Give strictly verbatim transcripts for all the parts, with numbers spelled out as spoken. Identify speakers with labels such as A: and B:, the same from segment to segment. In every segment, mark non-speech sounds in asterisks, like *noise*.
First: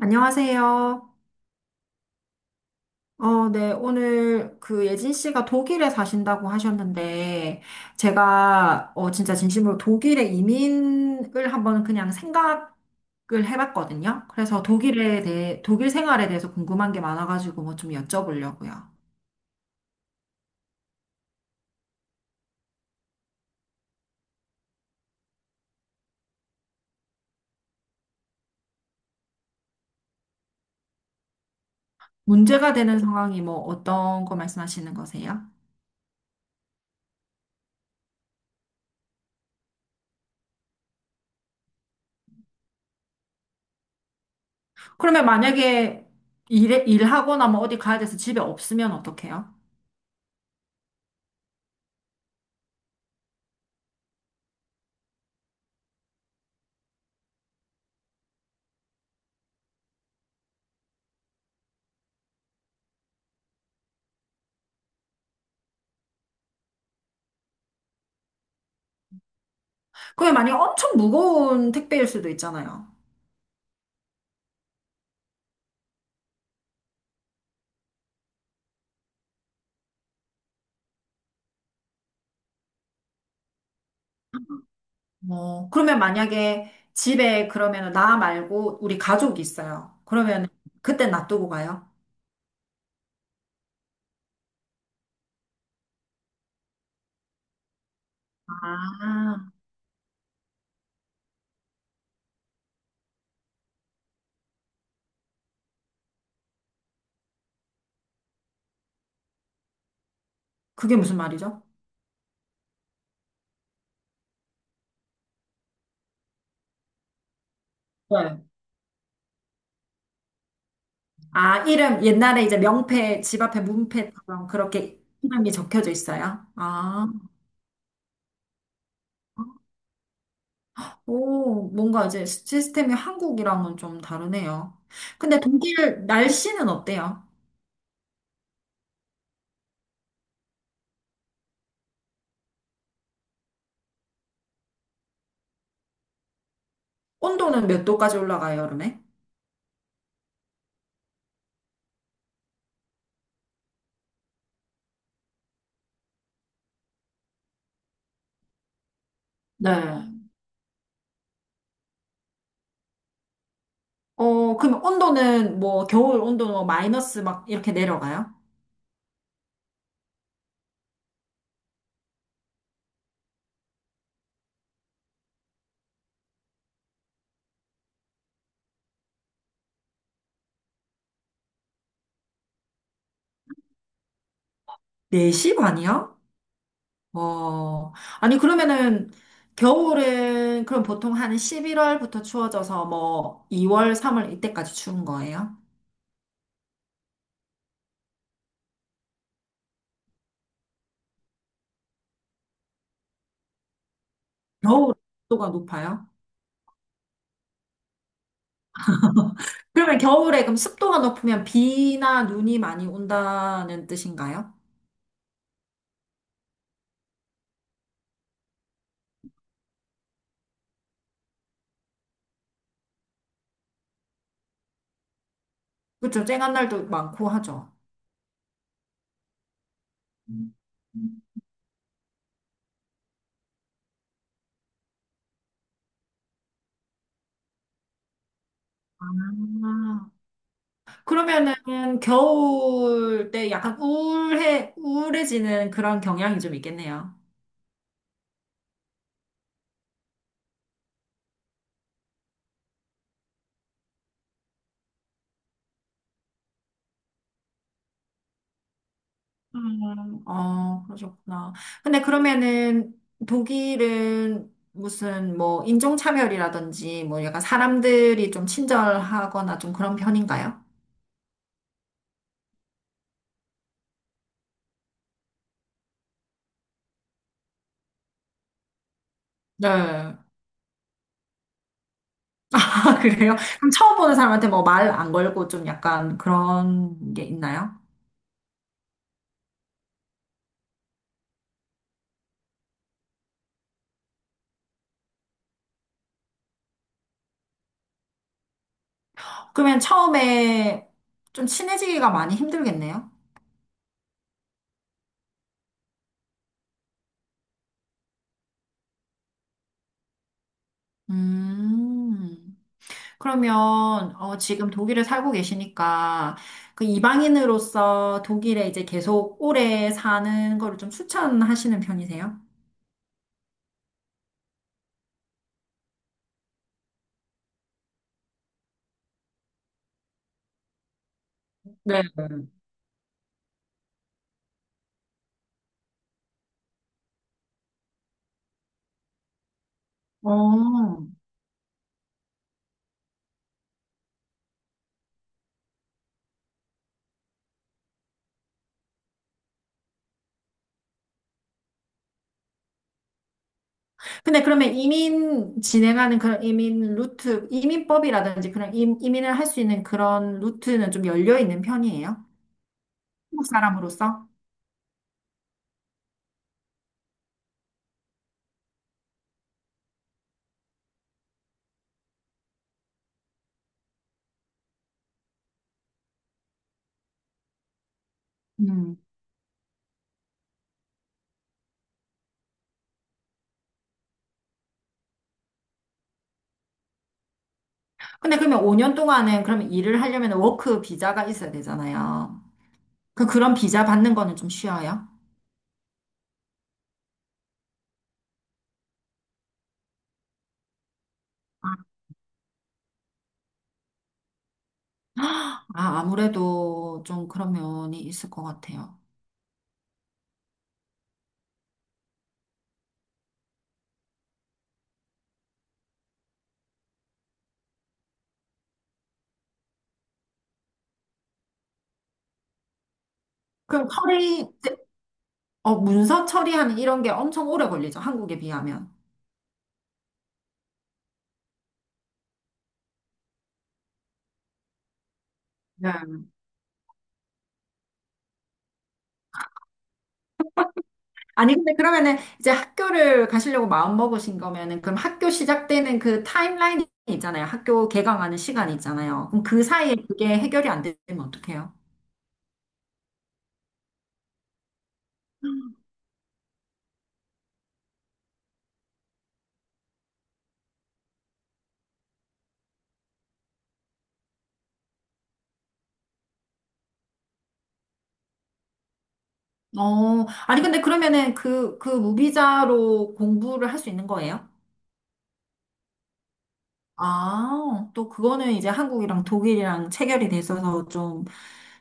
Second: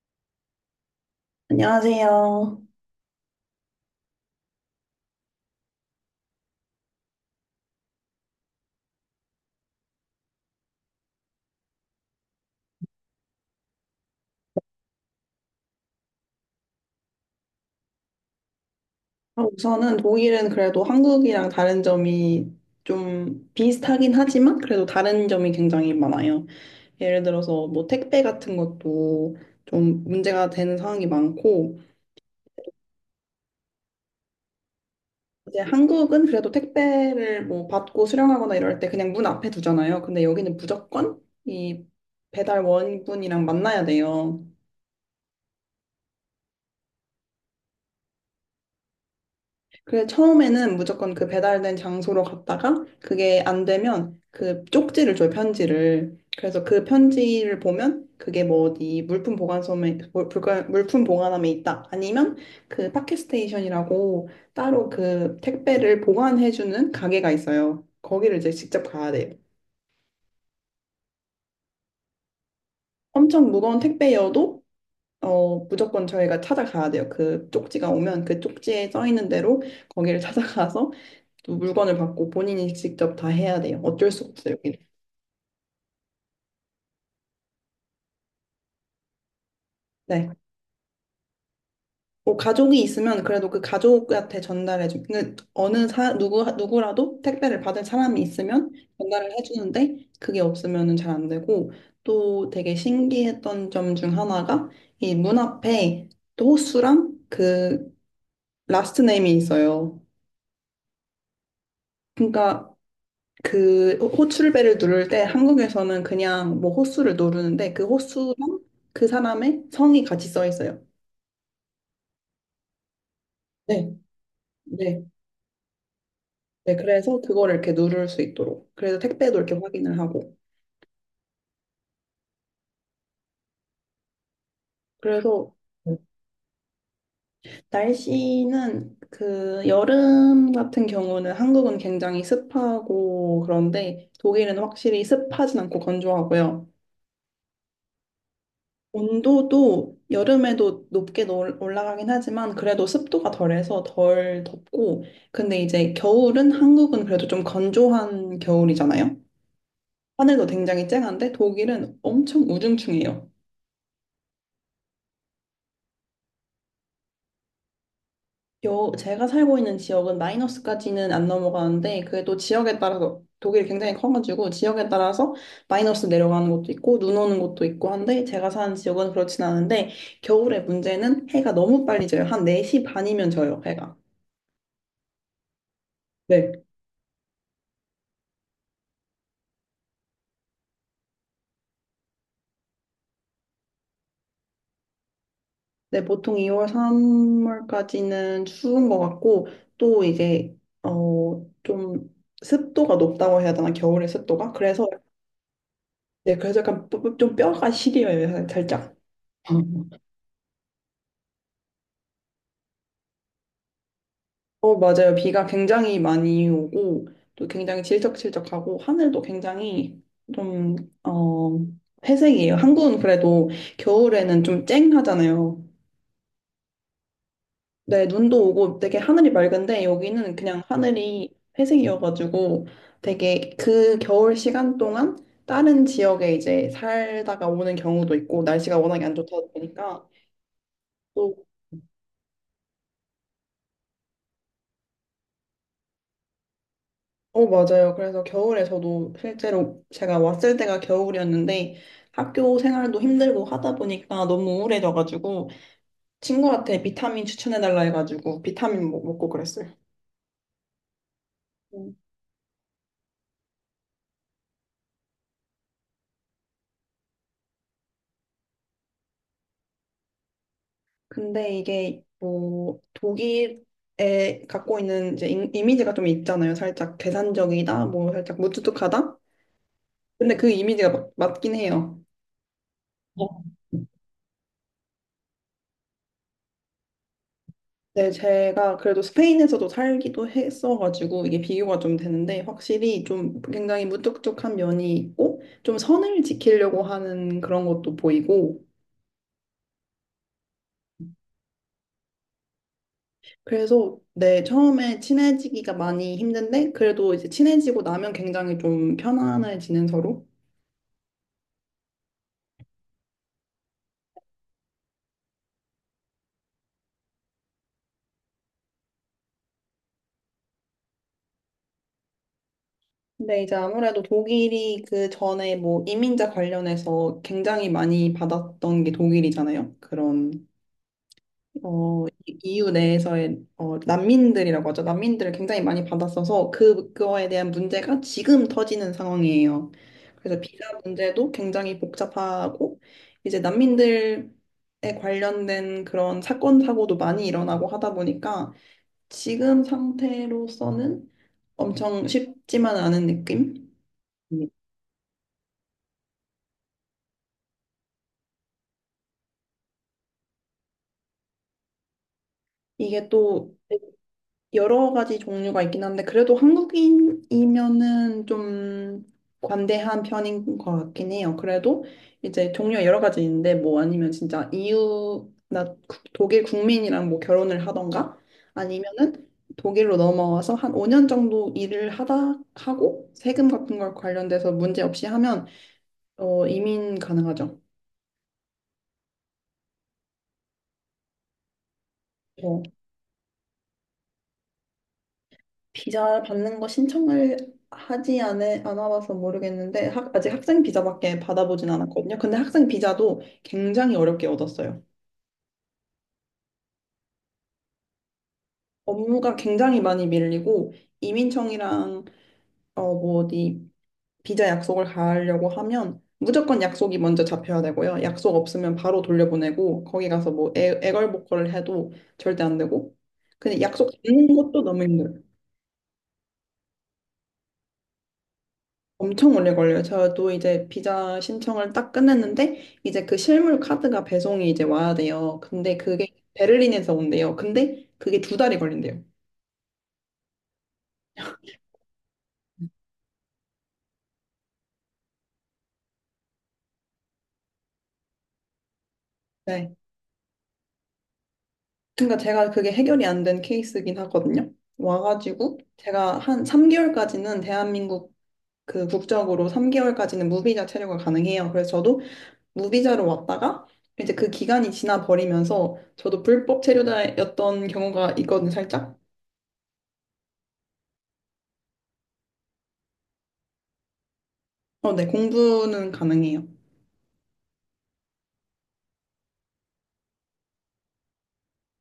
A: 안녕하세요.
B: 안녕하세요.
A: 어, 네, 오늘 그 예진 씨가 독일에 사신다고 하셨는데, 제가 어, 진짜 진심으로 독일에 이민을 한번 그냥 생각을 해봤거든요. 그래서 독일에 대해, 독일 생활에 대해서 궁금한 게 많아가지고 뭐 좀 여쭤보려고요.
B: 아, 우선은 독일은 그래도 한국이랑 다른 점이 좀 비슷하긴 하지만 그래도 다른 점이 굉장히 많아요. 예를 들어서 뭐 택배 같은 것도 좀 문제가 되는 상황이 많고
A: 문제가 되는 상황이 뭐 어떤 거 말씀하시는 거세요?
B: 이제 한국은 그래도 택배를 뭐 받고 수령하거나 이럴 때 그냥 문 앞에 두잖아요. 근데 여기는 무조건 이 배달원분이랑 만나야 돼요.
A: 그러면 만약에 일, 일하거나 뭐 어디 가야 돼서 집에 없으면 어떡해요?
B: 그래, 처음에는 무조건 그 배달된 장소로 갔다가 그게 안 되면 그 쪽지를 줘요, 편지를. 그래서 그 편지를 보면 그게 뭐 어디 물품 보관소에, 물- 물 물품 보관함에 있다. 아니면 그 파켓스테이션이라고 따로 그 택배를 보관해주는 가게가 있어요. 거기를 이제 직접 가야 돼요.
A: 그게 만약에 엄청 무거운 택배일 수도 있잖아요.
B: 엄청 무거운 택배여도 어, 무조건 저희가 찾아가야 돼요. 그 쪽지가 오면 그 쪽지에 써 있는 대로 거기를 *laughs* 찾아가서 또 물건을 받고 본인이 직접 다 해야 돼요. 어쩔 수 없어요, 여기는.
A: 어, 그러면 만약에 집에, 그러면 나 말고 우리 가족이 있어요.
B: 네.
A: 그러면 그때 놔두고 가요?
B: 뭐 가족이 있으면 그래도 그 가족한테 전달해 주 그 어느 사 누구 누구라도 택배를 받을 사람이 있으면 전달을 해
A: 아,
B: 주는데 그게 없으면은 잘 안 되고 또 되게 신기했던 점 중 하나가 이 문 앞에 또 호수랑 그 라스트 네임이 있어요.
A: 그게 무슨 말이죠?
B: 그러니까 그 호출벨을 누를 때 한국에서는 그냥 뭐 호수를 누르는데 그 호수랑
A: 네.
B: 그 사람의 성이 같이 써 있어요.
A: 아, 이름, 옛날에 이제 명패, 집 앞에
B: 네,
A: 문패처럼 그렇게
B: 네,
A: 이름이 적혀져 있어요?
B: 네.
A: 아,
B: 그래서 그거를 이렇게 누를 수 있도록. 그래서 택배도 이렇게 확인을 하고.
A: 오, 뭔가 이제 시스템이 한국이랑은 좀 다르네요. 근데
B: 그래서
A: 독일 날씨는 어때요?
B: 날씨는 그 여름 같은 경우는 한국은 굉장히 습하고 그런데 독일은 확실히 습하진 않고 건조하고요.
A: 온도는 몇 도까지 올라가요, 여름에?
B: 온도도 여름에도 높게 놀- 올라가긴 하지만 그래도 습도가 덜해서 덜 덥고 근데 이제 겨울은 한국은 그래도 좀 건조한 겨울이잖아요.
A: 네.
B: 하늘도 굉장히 쨍한데 독일은 엄청 우중충해요.
A: 어, 그럼 온도는, 뭐 겨울 온도는 뭐 마이너스 막 이렇게 내려가요?
B: 여, 제가 살고 있는 지역은 마이너스까지는 안 넘어가는데 그게 또 지역에 따라서 독일이 굉장히 커가지고 지역에 따라서 마이너스 내려가는 것도 있고 눈 오는 것도 있고 한데 제가 사는 지역은 그렇진 않은데 겨울의 문제는 해가 너무 빨리 져요. 한 네 시 반이면 져요, 해가.
A: 네시 반이요?
B: 네.
A: 어, 아니, 그러면은, 겨울은, 그럼 보통 한 십일 월부터 추워져서 뭐, 이 월, 삼 월 이때까지 추운 거예요?
B: 네, 보통 이월, 삼월까지는 추운 것 같고 또 이제 어, 좀 습도가 높다고 해야 되나? 겨울의 습도가? 그래서
A: 겨울 습도가 높아요?
B: 네, 그래서 약간 좀 뼈가 시려요, 살짝.
A: *laughs* 그러면 겨울에, 그럼 습도가 높으면 비나 눈이 많이 온다는 뜻인가요?
B: 어, 맞아요. 비가 굉장히 많이 오고, 또 굉장히 질척질척하고, 하늘도 굉장히 좀, 어, 회색이에요. 한국은 그래도 겨울에는 좀 쨍하잖아요.
A: 그렇죠. 쨍한 날도 많고 하죠.
B: 네, 눈도 오고 되게 하늘이 맑은데, 여기는
A: 음.
B: 그냥 하늘이 회색이어가지고, 되게 그 겨울 시간 동안 다른 지역에 이제 살다가 오는 경우도 있고, 날씨가 워낙에 안 좋다 보니까,
A: 아,
B: 또
A: 그러면은 겨울 때 약간 우울해, 우울해지는 그런 경향이 좀 있겠네요.
B: 어, 맞아요. 그래서 겨울에 저도 실제로 제가 왔을 때가 겨울이었는데 학교 생활도 힘들고 하다 보니까 너무 우울해져가지고 친구한테 비타민 추천해달라 해가지고 비타민 먹- 먹고 그랬어요.
A: 음, 어, 그러셨구나.
B: 음.
A: 근데 그러면은 독일은 무슨, 뭐 인종차별이라든지 뭐 약간 사람들이 좀 친절하거나 좀 그런 편인가요?
B: 근데 이게 뭐 독일에 갖고 있는 이제 이- 이미지가 좀 있잖아요. 살짝 계산적이다, 뭐 살짝 무뚝뚝하다.
A: 네. *laughs*
B: 근데 그 이미지가 맞, 맞긴 해요.
A: 아, 그래요?
B: 어.
A: 그럼 처음 보는 사람한테 뭐 말 안 걸고 좀 약간 그런 게 있나요?
B: 네, 제가 그래도 스페인에서도 살기도 했어가지고 이게 비교가 좀 되는데 확실히 좀 굉장히 무뚝뚝한 면이 있고 좀 선을 지키려고 하는 그런 것도 보이고
A: 그러면 처음에 좀 친해지기가 많이 힘들겠네요?
B: 그래서 네, 처음에 친해지기가 많이 힘든데 그래도 이제 친해지고 나면 굉장히 좀 편안해지는 서로.
A: 음. 그러면 어, 지금 독일에 살고 계시니까, 그 이방인으로서 독일에 이제 계속 오래 사는 거를 좀 추천하시는 편이세요?
B: 근데 이제 아무래도 독일이 그 전에 뭐 이민자 관련해서 굉장히 많이 받았던 게 독일이잖아요. 그런
A: 네.
B: 어, 이- 이유 내에서의 어, 난민들이라고 하죠. 난민들을 굉장히 많이 받았어서 그, 그거에 대한 문제가 지금 터지는 상황이에요. 그래서 비자
A: 어.
B: 문제도 굉장히 복잡하고 이제 난민들에 관련된 그런 사건 사고도 많이 일어나고 하다 보니까 지금 상태로서는 엄청 쉽지만 않은 느낌?
A: 근데
B: 음.
A: 그러면 이민 진행하는, 그런 이민 루트, 이민법이라든지 그런 임, 이민을 할 수 있는 그런 루트는 좀 열려 있는 편이에요?
B: 이게
A: 한국
B: 또
A: 사람으로서?
B: 여러 가지 종류가 있긴 한데 그래도 한국인이면은 좀 관대한 편인 것 같긴 해요. 그래도 이제 종류가 여러 가지 있는데 뭐 아니면 진짜 이유 나 구- 독일 국민이랑 뭐 결혼을 하던가
A: 음.
B: 아니면은 독일로 넘어와서 한 오 년 정도 일을 하다 하고 세금 같은 걸 관련돼서 문제 없이 하면 어 이민 가능하죠.
A: 근데 그러면 오 년 동안은, 그러면 일을 하려면 워크 비자가 있어야 되잖아요. 그 그런 비자 받는 거는 좀 쉬워요?
B: 비자 받는 거 신청을 하지 않, 않아봐서 모르겠는데 학, 아직 학생 비자밖에 받아보진 않았거든요. 근데 학생 비자도 굉장히 어렵게 얻었어요.
A: 아, 아무래도 좀 그런 면이 있을 것 같아요.
B: 업무가 굉장히 많이 밀리고 이민청이랑 어, 뭐 어디 비자 약속을 가려고 하면 무조건 약속이 먼저 잡혀야 되고요. 약속 없으면 바로 돌려보내고 거기 가서 뭐 애, 애걸복걸을 해도 절대 안 되고 근데
A: 그럼
B: 약속 잡는
A: 처리,
B: 것도 너무 힘들어요.
A: 어, 문서 처리하는 이런 게 엄청 오래 걸리죠. 한국에 비하면.
B: 엄청 오래 걸려요. 저도 이제 비자 신청을 딱 끝냈는데 이제 그 실물 카드가 배송이 이제 와야 돼요. 근데 그게
A: 네.
B: 베를린에서 온대요. 근데 그게 두 달이 걸린대요.
A: 아니, 근데 그러면은 이제 학교를 가시려고 마음 먹으신 거면은, 그럼 학교 시작되는 그 타임라인이 있잖아요. 학교 개강하는 시간 있잖아요. 그럼 그
B: 네.
A: 사이에 그게 해결이 안 되면 어떡해요?
B: 그러니까 제가 그게 해결이 안 된 케이스긴 하거든요. 와가지고 제가 한 삼 개월까지는 대한민국 그 국적으로 삼 개월까지는 무비자 체류가 가능해요. 그래서 저도 무비자로 왔다가 이제 그 기간이 지나 버리면서 저도 불법 체류자였던 경우가 있거든요, 살짝.
A: 어, 아니, 근데 그러면은 그, 그 무비자로 공부를 할 수 있는 거예요?
B: 어, 네, 공부는 가능해요.
A: 아, 또 그거는 이제 한국이랑 독일이랑 체결이 돼 있어서 좀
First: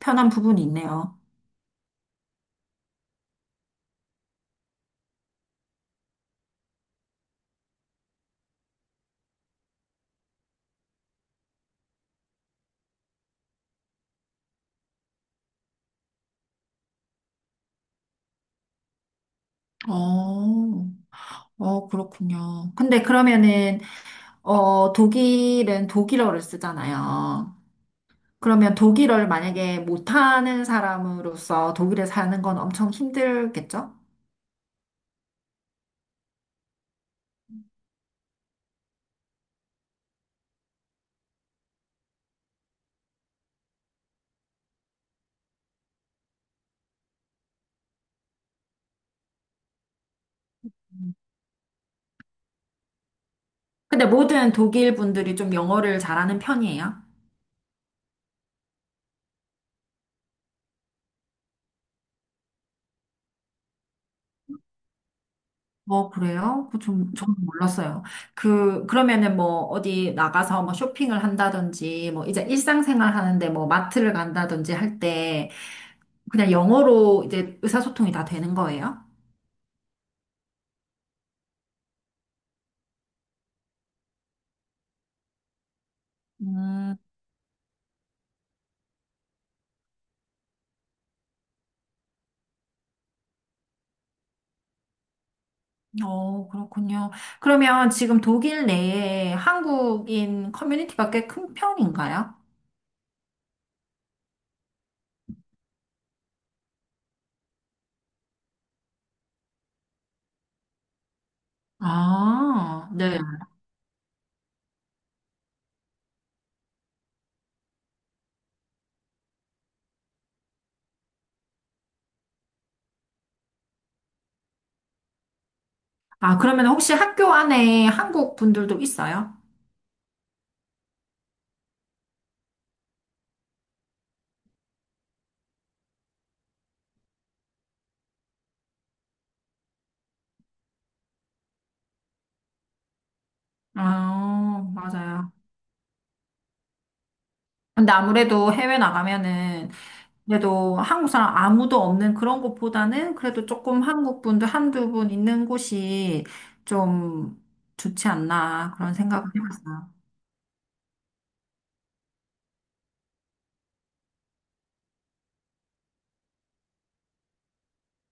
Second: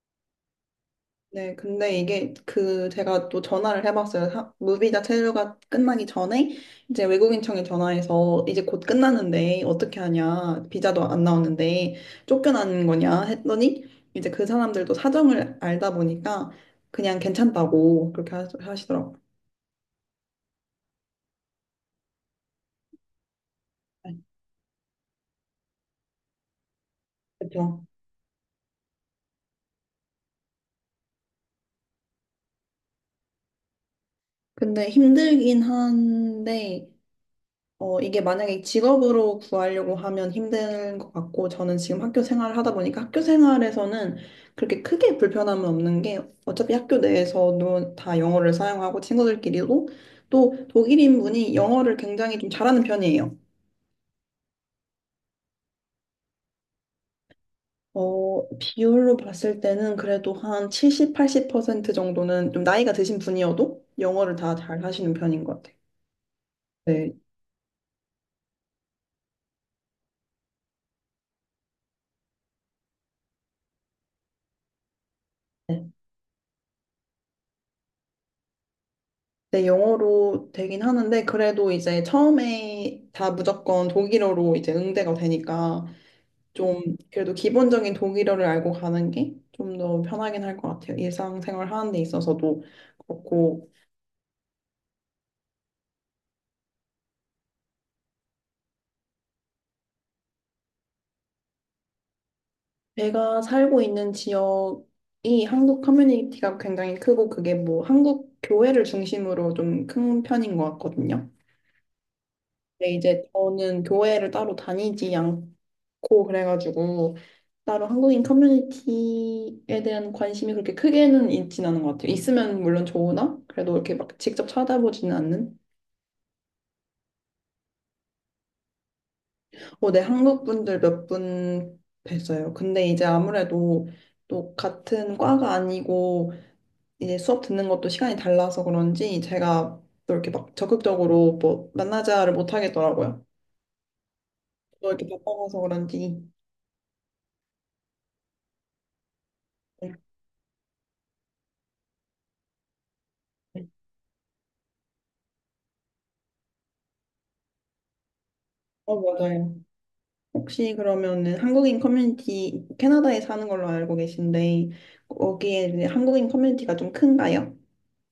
A: 편한 부분이 있네요.
B: 네, 근데 이게 그 제가 또 전화를 해봤어요. 사- 무비자 체류가 끝나기 전에 이제 외국인청에 전화해서 이제 곧 끝나는데 어떻게 하냐, 비자도 안 나오는데 쫓겨나는 거냐 했더니 이제 그 사람들도 사정을 알다 보니까 그냥 괜찮다고 그렇게 하- 하시더라고요.
A: 어, 어, 그렇군요. 근데 그러면은,
B: 네,
A: 어, 독일은 독일어를 쓰잖아요.
B: 그렇죠.
A: 그러면 독일어를 만약에 못하는 사람으로서 독일에 사는 건 엄청 힘들겠죠?
B: 근데 힘들긴 한데 어, 이게 만약에 직업으로 구하려고 하면 힘든 것 같고, 저는 지금 학교 생활을 하다 보니까 학교 생활에서는 그렇게 크게 불편함은 없는 게, 어차피 학교 내에서도 다 영어를 사용하고 친구들끼리도 또 독일인분이 영어를 굉장히 좀 잘하는 편이에요.
A: 근데 모든 독일 분들이 좀 영어를 잘하는 편이에요.
B: 어, 비율로 봤을 때는 그래도 한 칠십, 팔십 퍼센트 정도는 좀 나이가 드신 분이어도 영어를 다 잘 하시는 편인 것 같아요.
A: 어, 그래요? 그 좀, 저는 몰랐어요. 그, 그러면은 뭐, 어디 나가서 뭐 쇼핑을 한다든지, 뭐, 이제 일상생활 하는데, 뭐, 마트를 간다든지 할 때,
B: 네.
A: 그냥 영어로 이제 의사소통이 다 되는 거예요?
B: 네, 영어로 되긴 하는데, 그래도 이제 처음에 다 무조건 독일어로 이제 응대가 되니까, 좀,
A: 음,
B: 그래도 기본적인 독일어를 알고 가는 게 좀 더 편하긴 할 것 같아요. 일상생활 하는 데 있어서도 그렇고,
A: 어, 그렇군요. 그러면 지금 독일 내에 한국인 커뮤니티가 꽤 큰 편인가요?
B: 제가 살고 있는 지역이 한국 커뮤니티가 굉장히 크고, 그게 뭐 한국 교회를 중심으로 좀 큰 편인 것 같거든요.
A: 아,
B: 근데
A: 네.
B: 이제 저는 교회를 따로 다니지 않고, 고 그래가지고 따로 한국인 커뮤니티에 대한 관심이 그렇게 크게는 있진 않은 것 같아요. 있으면 물론 좋으나 그래도 이렇게 막 직접 찾아보지는 않는.
A: 아, 그러면 혹시 학교 안에 한국 분들도 있어요?
B: 어, 네, 한국 분들 몇 분 뵀어요. 근데 이제 아무래도 또 같은 과가 아니고 이제 수업 듣는 것도 시간이 달라서 그런지 제가 또 이렇게 막 적극적으로 뭐 만나자를 못 하겠더라고요.
A: 아,
B: 또 이렇게
A: 맞아요.
B: 바빠서 그런지.
A: 근데 아무래도 해외 나가면은,
B: 네.
A: 그래도 한국 사람 아무도 없는 그런 곳보다는 그래도
B: 네.
A: 조금 한국 분들 한두 분 있는 곳이 좀 좋지 않나 그런
B: 어,
A: 생각을
B: 맞아요.
A: 해봤어요.
B: 혹시 그러면은 한국인 커뮤니티 캐나다에 사는 걸로 알고 계신데 거기에 이제 한국인 커뮤니티가 좀 큰가요?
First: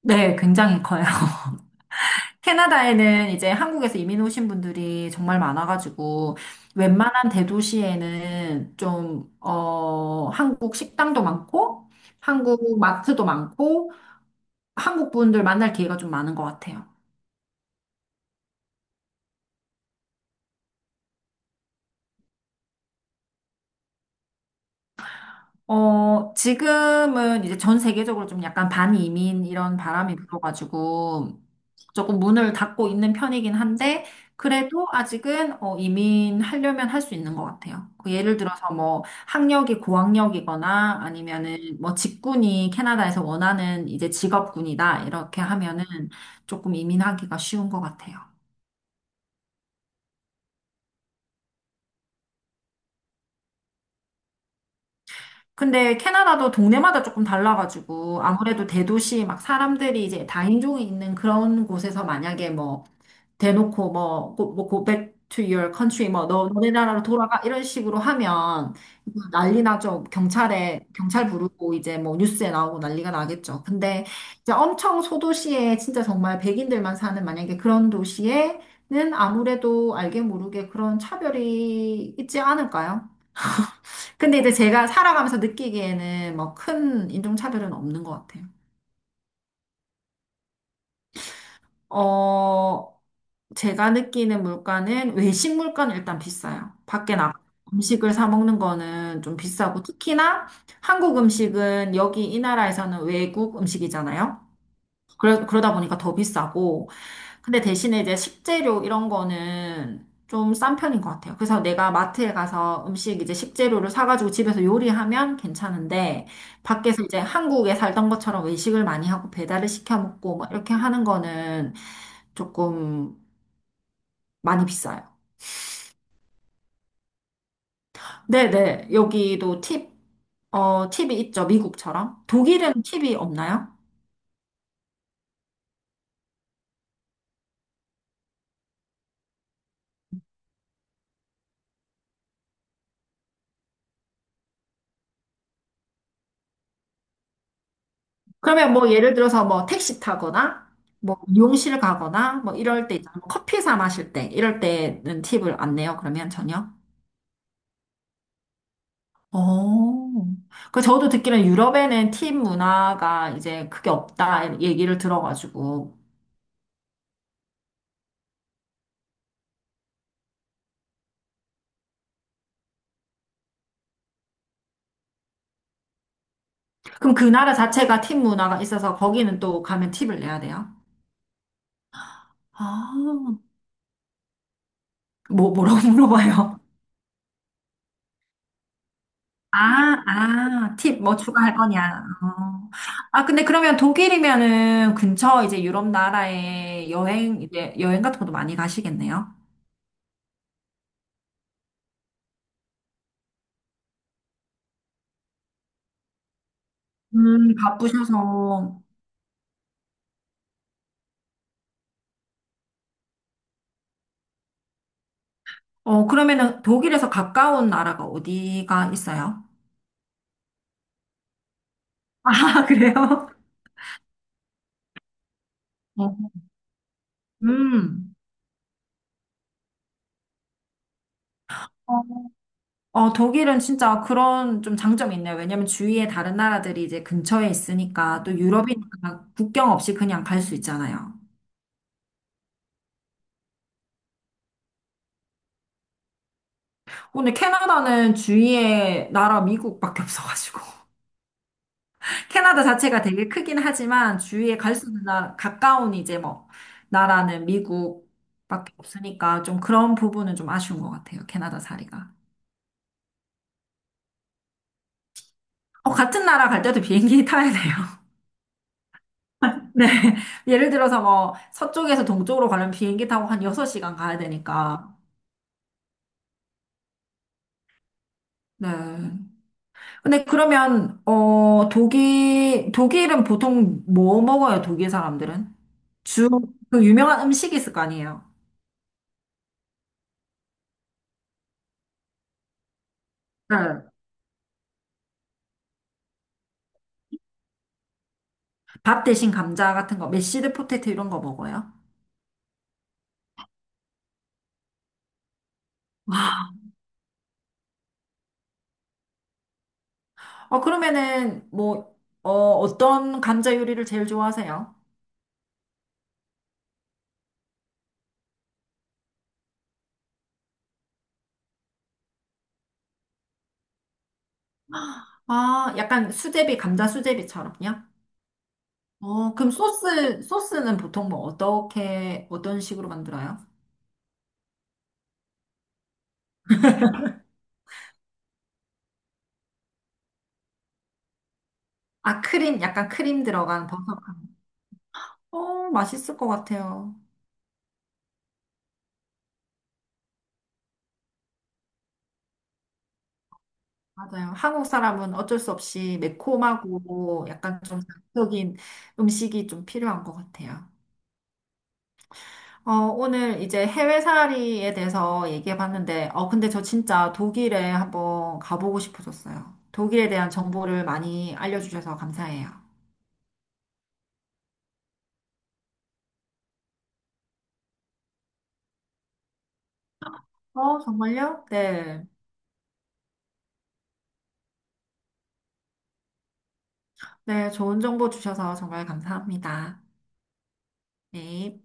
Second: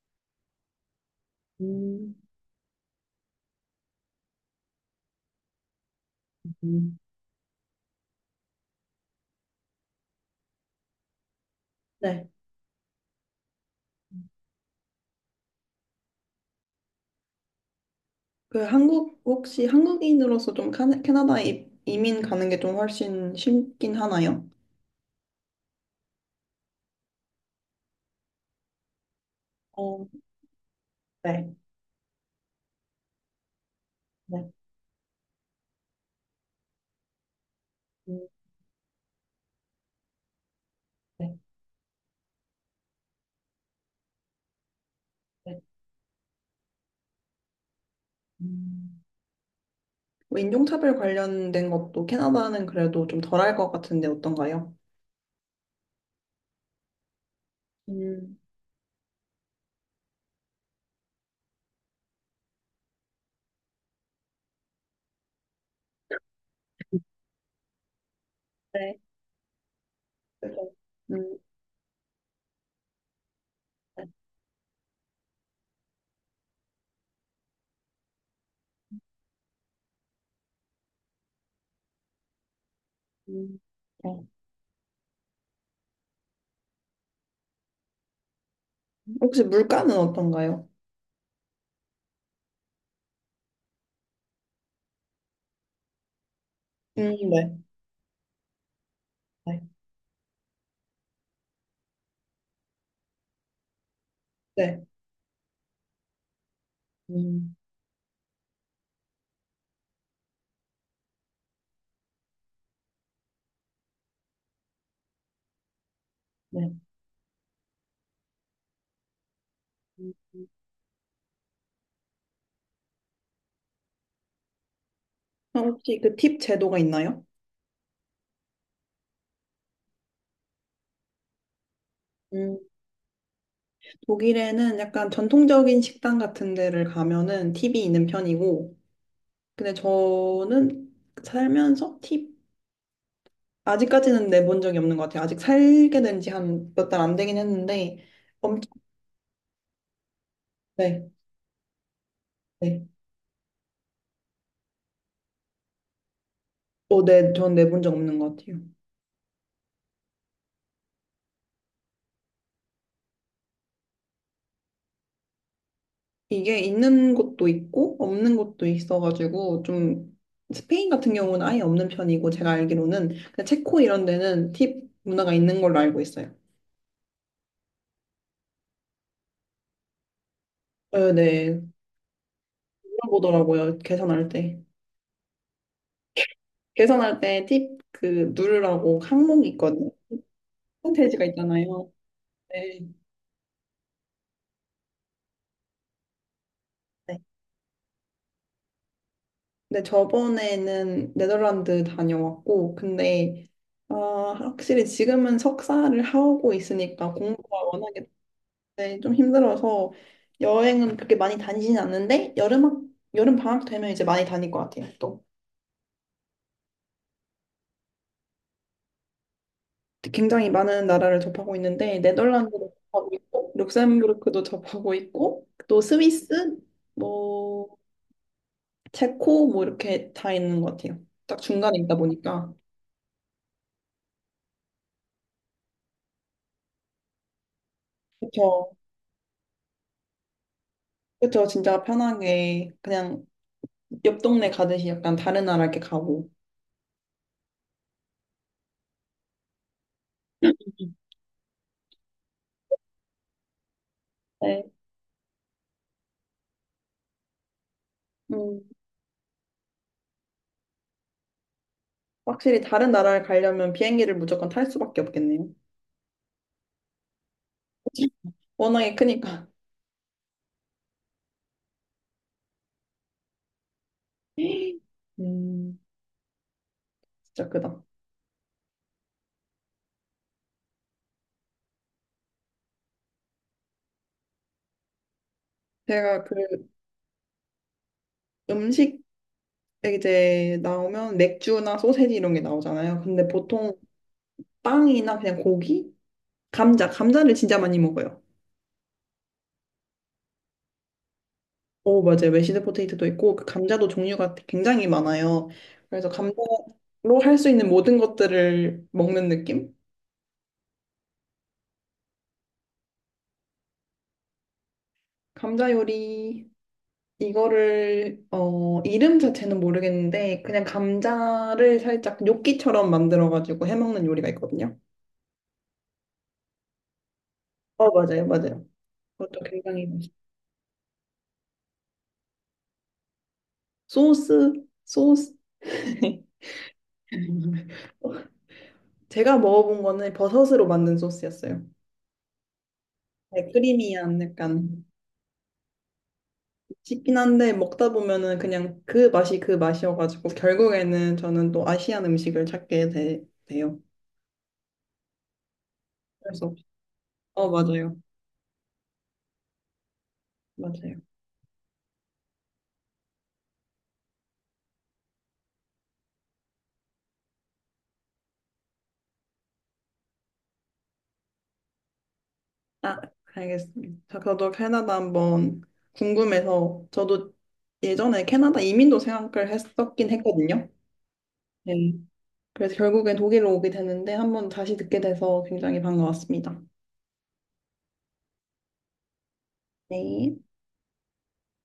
A: 네, 굉장히 커요. *laughs*
B: 음,
A: 캐나다에는 이제 한국에서 이민 오신 분들이 정말 많아가지고
B: 음.
A: 웬만한 대도시에는 좀, 어, 한국 식당도 많고
B: 네.
A: 한국 마트도 많고 한국 분들 만날 기회가 좀 많은 것 같아요.
B: 그 한국 혹시 한국인으로서 좀 카나- 캐나다에 이- 이민 가는 게 좀 훨씬 쉽긴 하나요?
A: 어, 지금은 이제 전 세계적으로 좀 약간 반이민 이런
B: 어,
A: 바람이 불어가지고
B: 네,
A: 조금 문을 닫고 있는 편이긴 한데,
B: 네,
A: 그래도 아직은 어, 이민하려면 할 수 있는 것 같아요. 그
B: 음,
A: 예를 들어서 뭐 학력이 고학력이거나
B: 네,
A: 아니면은 뭐 직군이 캐나다에서 원하는 이제 직업군이다 이렇게
B: 네.
A: 하면은 조금 이민하기가 쉬운 것 같아요.
B: 음, 뭐 인종차별 관련된 것도 캐나다는 그래도 좀 덜할 것 같은데 어떤가요?
A: 근데 캐나다도 동네마다 조금 달라가지고,
B: 음,
A: 아무래도 대도시 막 사람들이 이제 다인종이 있는 그런 곳에서 만약에 뭐 대놓고 뭐, 고, 뭐 go back to your country, 뭐 너, 너네 나라로 돌아가, 이런 식으로 하면
B: 네,
A: 이거 난리 나죠.
B: 그래서,
A: 경찰에 경찰
B: 음,
A: 부르고 이제 뭐 뉴스에 나오고 난리가 나겠죠.
B: 네,
A: 근데 이제 엄청 소도시에, 진짜 정말 백인들만 사는 만약에 그런 도시에는 아무래도 알게 모르게 그런 차별이 있지 않을까요?
B: 음, 네.
A: 근데 이제 제가 살아가면서 느끼기에는 뭐 큰 인종차별은 없는 것 같아요.
B: 혹시 물가는 어떤가요?
A: 어, 제가 느끼는 물가는, 외식 물가는 일단 비싸요.
B: 음,
A: 밖에 나가
B: 네,
A: 음식을 사 먹는 거는 좀
B: 네,
A: 비싸고, 특히나 한국 음식은 여기 이 나라에서는 외국 음식이잖아요.
B: 네,
A: 그러, 그러다 보니까 더 비싸고.
B: 음,
A: 근데 대신에 이제 식재료 이런 거는 좀 싼 편인 것 같아요. 그래서 내가 마트에 가서 음식, 이제 식재료를 사가지고 집에서 요리하면 괜찮은데,
B: 네.
A: 밖에서 이제 한국에 살던 것처럼 외식을 많이 하고 배달을 시켜
B: 음,
A: 먹고 뭐 이렇게 하는 거는 조금 많이 비싸요.
B: 그럼 혹시 그 팁 제도가 있나요?
A: 네네. 여기도 팁, 어, 팁이 있죠. 미국처럼.
B: 음,
A: 독일은 팁이 없나요?
B: 독일에는 약간 전통적인 식당 같은 데를 가면은 팁이 있는 편이고, 근데 저는 살면서 팁 아직까지는 내본 적이 없는 것 같아요. 아직 살게 된지 한 몇 달 안 되긴 했는데, 엄청,
A: 그러면 뭐 예를 들어서 뭐 택시 타거나
B: 네,
A: 뭐 미용실 가거나 뭐
B: 네.
A: 이럴 때 있잖아. 뭐 커피 사 마실 때 이럴 때는 팁을 안 내요, 그러면 전혀?
B: 어, 네, 전 내본 적 없는 것 같아요.
A: 어. 그 저도 듣기로는 유럽에는 팁 문화가 이제 크게 없다 얘기를 들어가지고.
B: 이게 있는 곳도 있고 없는 곳도 있어가지고 좀 스페인 같은 경우는 아예 없는 편이고 제가 알기로는 그냥 체코 이런 데는 팁 문화가 있는 걸로 알고 있어요.
A: 그럼 그 나라 자체가 팁 문화가 있어서 거기는 또 가면 팁을 내야 돼요?
B: 네, 네.
A: 아.
B: 물어보더라고요. 계산할 때.
A: 뭐 뭐라고 *laughs* 물어봐요?
B: 계산할 때 팁 그 누르라고 항목이 있거든요.
A: 아, 아, 팁 뭐
B: 홈페이지가
A: 추가할
B: 있잖아요.
A: 거냐. 어.
B: 네.
A: 아, 근데 그러면 독일이면은 근처 이제 유럽 나라에
B: 네.
A: 여행, 이제 여행 같은 것도 많이 가시겠네요.
B: 근데 저번에는 네덜란드 다녀왔고 근데 아, 확실히 지금은 석사를 하고 있으니까
A: 음,
B: 공부가 워낙에
A: 바쁘셔서.
B: 네, 좀 힘들어서 여행은 그렇게 많이 다니지는 않는데 여름 학- 여름 방학 되면 이제 많이 다닐 것 같아요. 또
A: 어, 그러면은 독일에서 가까운 나라가 어디가 있어요?
B: 굉장히 많은 나라를 접하고 있는데
A: *laughs* 아,
B: 네덜란드도 접하고
A: 그래요?
B: 있고 룩셈부르크도 접하고 있고 또 스위스
A: 어.
B: 뭐
A: 음.
B: 체코 뭐 이렇게 다 있는 것 같아요. 딱 중간에 있다
A: 어,
B: 보니까
A: 어, 독일은 진짜 그런 좀 장점이 있네요. 왜냐면 주위에 다른 나라들이 이제 근처에 있으니까, 또
B: 그렇죠,
A: 유럽이니까 국경 없이 그냥 갈 수 있잖아요.
B: 그렇죠. 진짜 편하게 그냥 옆 동네 가듯이 약간 다른 나라 이렇게 가고.
A: 근데 캐나다는 주위에 나라 미국밖에 없어가지고 *laughs* 캐나다 자체가 되게 크긴 하지만 주위에
B: 네,
A: 갈 수 있는 나라, 가까운 이제 뭐 나라는
B: 음,
A: 미국밖에 없으니까, 좀 그런 부분은 좀 아쉬운 것 같아요, 캐나다 자리가.
B: 확실히 다른 나라를 가려면 비행기를 무조건 탈 수밖에 없겠네요.
A: 어, 같은 나라 갈 때도 비행기 타야 돼요.
B: *laughs* 워낙에 크니까.
A: *laughs* 네. 예를 들어서 뭐 서쪽에서 동쪽으로 가려면 비행기 타고 한 여섯 시간 가야 되니까.
B: *gasps* 음, 진짜 크다.
A: 네. 근데 그러면 어 독일 독일은 보통 뭐 먹어요, 독일 사람들은?
B: 제가
A: 주,
B: 그
A: 그 유명한 음식이 있을 거 아니에요.
B: 음식 이제 나오면 맥주나 소세지 이런 게 나오잖아요. 근데 보통
A: 네.
B: 빵이나 그냥 고기? 감자, 감자를 진짜 많이 먹어요.
A: 밥 대신 감자 같은 거, 메시드 포테이토 이런 거 먹어요.
B: 오, 맞아요. 메시드 포테이토도 있고, 그 감자도 종류가 굉장히 많아요. 그래서 감자로
A: 와.
B: 할 수 있는 모든 것들을 먹는 느낌?
A: 어, 그러면은, 뭐, 어, 어떤 감자 요리를 제일 좋아하세요?
B: 감자 요리, 이거를, 어, 이름 자체는 모르겠는데, 그냥 감자를 살짝 요끼처럼 만들어가지고 해먹는 요리가 있거든요.
A: 아, 약간 수제비, 감자 수제비처럼요?
B: 어, 맞아요, 맞아요.
A: 어,
B: 그것도
A: 그럼
B: 굉장히 맛있-
A: 소스, 소스는 보통 뭐, 어떻게, 어떤 식으로 만들어요?
B: 소스, 소스. *laughs* 제가 먹어본 거는 버섯으로 만든 소스였어요.
A: 아, 크림, 약간 크림
B: 네,
A: 들어간 버섯.
B: 크리미한 약간
A: 어, 맛있을 것 같아요.
B: 씹긴 한데 먹다 보면은 그냥 그 맛이 그 맛이어가지고 결국에는 저는 또 아시안 음식을 찾게 되, 돼요.
A: 맞아요. 한국 사람은 어쩔 수 없이
B: 그래서
A: 매콤하고
B: 어
A: 약간 좀
B: 맞아요,
A: 자극적인 음식이 좀 필요한 것 같아요.
B: 맞아요.
A: 어, 오늘 이제 해외 살이에 대해서 얘기해 봤는데, 어, 근데 저 진짜 독일에 한번 가보고 싶어졌어요. 독일에 대한 정보를 많이 알려주셔서 감사해요.
B: 아, 알겠습니다. 저- 저도 캐나다 한번 궁금해서 저도 예전에 캐나다 이민도 생각을 했었긴 했거든요.
A: 어, 정말요?
B: 네.
A: 네.
B: 그래서 결국엔 독일로 오게 되는데 한번 다시 듣게 돼서 굉장히 반가웠습니다.
A: 네, 좋은 정보 주셔서 정말 감사합니다.
B: 네.
A: 네.